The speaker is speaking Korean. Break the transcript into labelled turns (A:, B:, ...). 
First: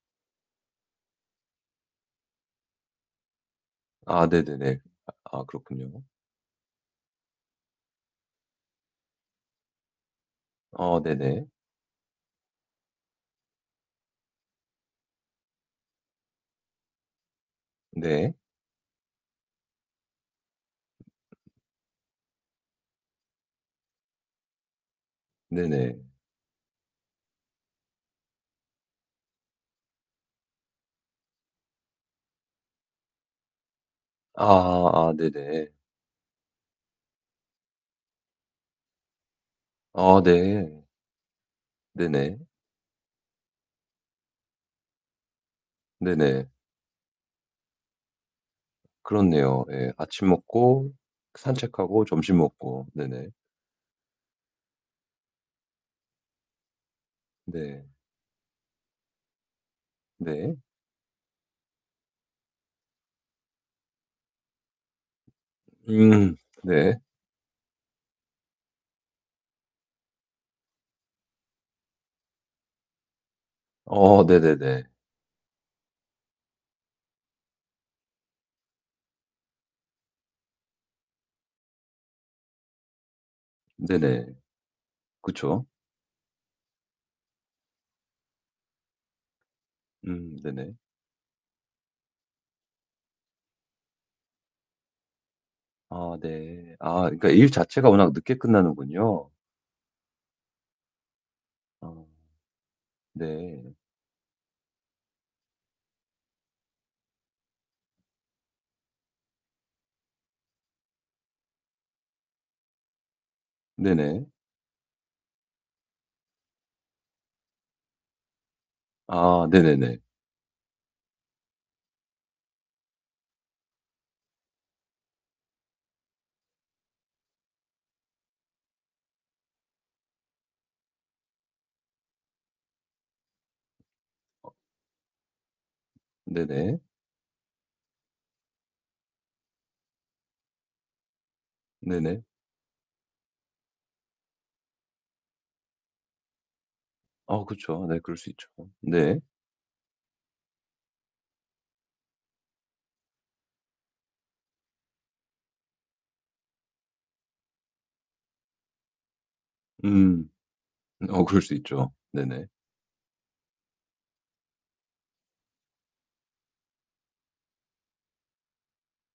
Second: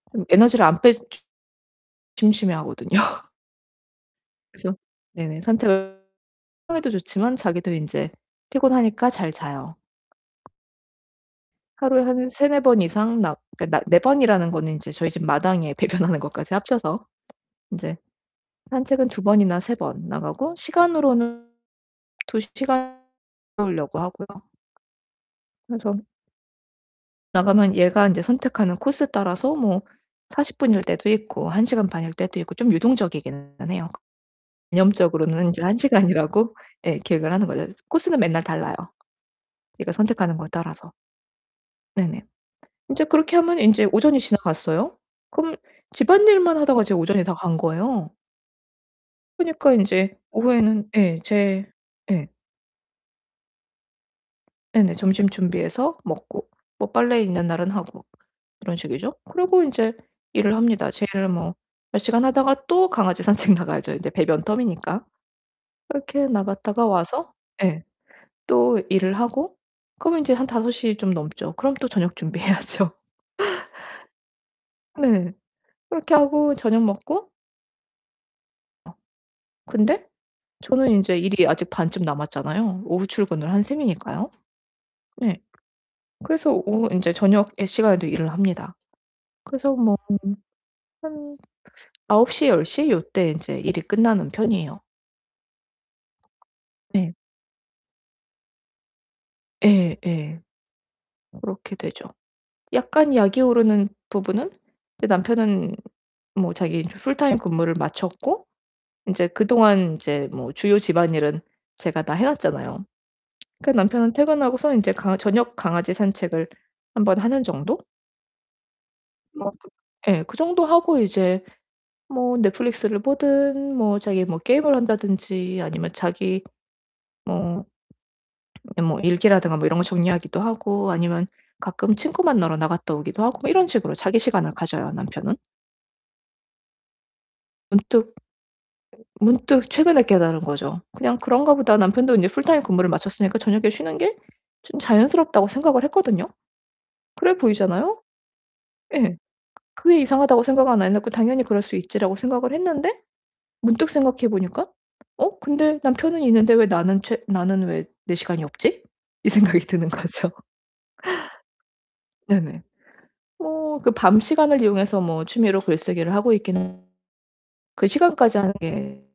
A: 그럼 에너지를 안 빼주 주 심심해 하거든요.
B: 아
A: 그래서
B: 네네네. 아
A: 네네.
B: 아
A: 산책을
B: 그렇군요.
A: [unintelligible] 에도 좋지만 자기도 인제 피곤하니까 잘 자요.
B: 아 네네.
A: 하루에 한 3-4 번 이상 나 그러니까 나 4 번이라는 거는 인제 저희 집 마당에 배변하는 것까지 합쳐서 인제
B: 네.
A: 산책은 2 번이나 3 번 나가고 시간으로는 2 시간 [unintelligible] 울려고 하고요. 그래서
B: 네네.
A: 나가면 얘가 인제 선택하는 코스 따라서 뭐 40 분일 때도 있고, 1 시간 반일 때도 있고 좀 유동적이기는 해요.
B: 아. 아
A: 개념적으로는 인제
B: 네네.
A: 1 시간이라고 예 계획을 하는 거죠. 코스는 맨날 달라요, 얘가
B: 아
A: 선택하는 거에
B: 네.
A: 따라서. 네네.
B: 네네.
A: 인제 그렇게 하면 인제 오전이 지나갔어요. 그럼
B: 네네.
A: 집안일만 하다가 제 오전이 다 간 거예요.
B: 그렇네요.
A: 그니까
B: 예
A: 인제
B: 아침
A: 오후에는
B: 먹고
A: 예 제
B: 산책하고
A: 예.
B: 점심 먹고. 네네.
A: 네네. 점심 준비해서 먹고 뭐 빨래 있는 날은
B: 네.
A: 하고 이런 식이죠. 그리고 인제 일을
B: 네.
A: 합니다. 제 일 뭐 몇 시간 하다가 또 강아지 산책 나가야죠, 이제 배변 텀이니까. 그렇게
B: 음
A: 나갔다가
B: 네.
A: 와서 예 또 일을 하고 그러면 인제 한 5 시 좀 넘죠. 그럼 또 저녁 준비 해야죠.
B: 어 네네네.
A: 네. 그렇게 하고 저녁 먹고 아. 근데 저는 인제 일이 아직 반쯤 남았잖아요. 오후 출근을 한
B: 네네.
A: 셈이니까요. 네.
B: 그쵸.
A: 그래서 오후 인제 저녁에 시간에도 일을 합니다. 그래서 뭐 한
B: 음 네네.
A: 한 9:00, 10:00 요때 인제 일이 끝나는 편이에요.
B: 아 네. 아
A: 네.
B: 그러니까 일 자체가 워낙 늦게 끝나는군요.
A: 예 예. 그렇게 되죠.
B: 어.
A: 약간 약이
B: 네.
A: 오르는 부분은 이제 남편은 뭐 자기 인제 풀타임 근무를 마쳤고 인제 그동안 인제 뭐 주요 집안일은 제가 다 해 놨잖아요. 그 남편은
B: 네네.
A: 퇴근하고서 인제 강아 저녁 강아지 산책을 1 번 하는 정도?
B: 아
A: 뭐 그
B: 네네네.
A: 예 그 정도 하고 이제 뭐 넷플릭스를 보든 뭐 자기 뭐 게임을 한다든지 아니면 자기 뭐 뭐 일기라든가 뭐 이런 거 정리하기도 하고 아니면 가끔 친구 만나러 나갔다 오기도 하고 뭐 이런 식으로 자기
B: 어
A: 시간을 가져요, 남편은.
B: 네네.
A: 문득 문득 최근에 깨달은 거죠. '그냥 그런가 보다. 남편도
B: 네네.
A: 인제 풀타임 근무를 마쳤으니까 저녁에 쉬는 게 좀 자연스럽다.'고 생각을 했거든요. 그래
B: 어 그쵸. 네
A: 보이잖아요?
B: 그럴 수 있죠.
A: 예.
B: 네.
A: 그게 이상하다고 생각은 안 해놓고 '당연히 그럴 수 있지.'라고 생각을 했는데 문득 생각해 보니까 '어 근데 남편은 있는데 왜 나는 최 나는 왜 내 시간이 없지?' 이 생각이 드는
B: 음.
A: 거죠.
B: 어 그럴 수 있죠. 네네.
A: 네네. 뭐 그 밤 시간을 이용해서 뭐 취미로 글쓰기를 하고 있기는 [unintelligible] 그 시간까지 하는 게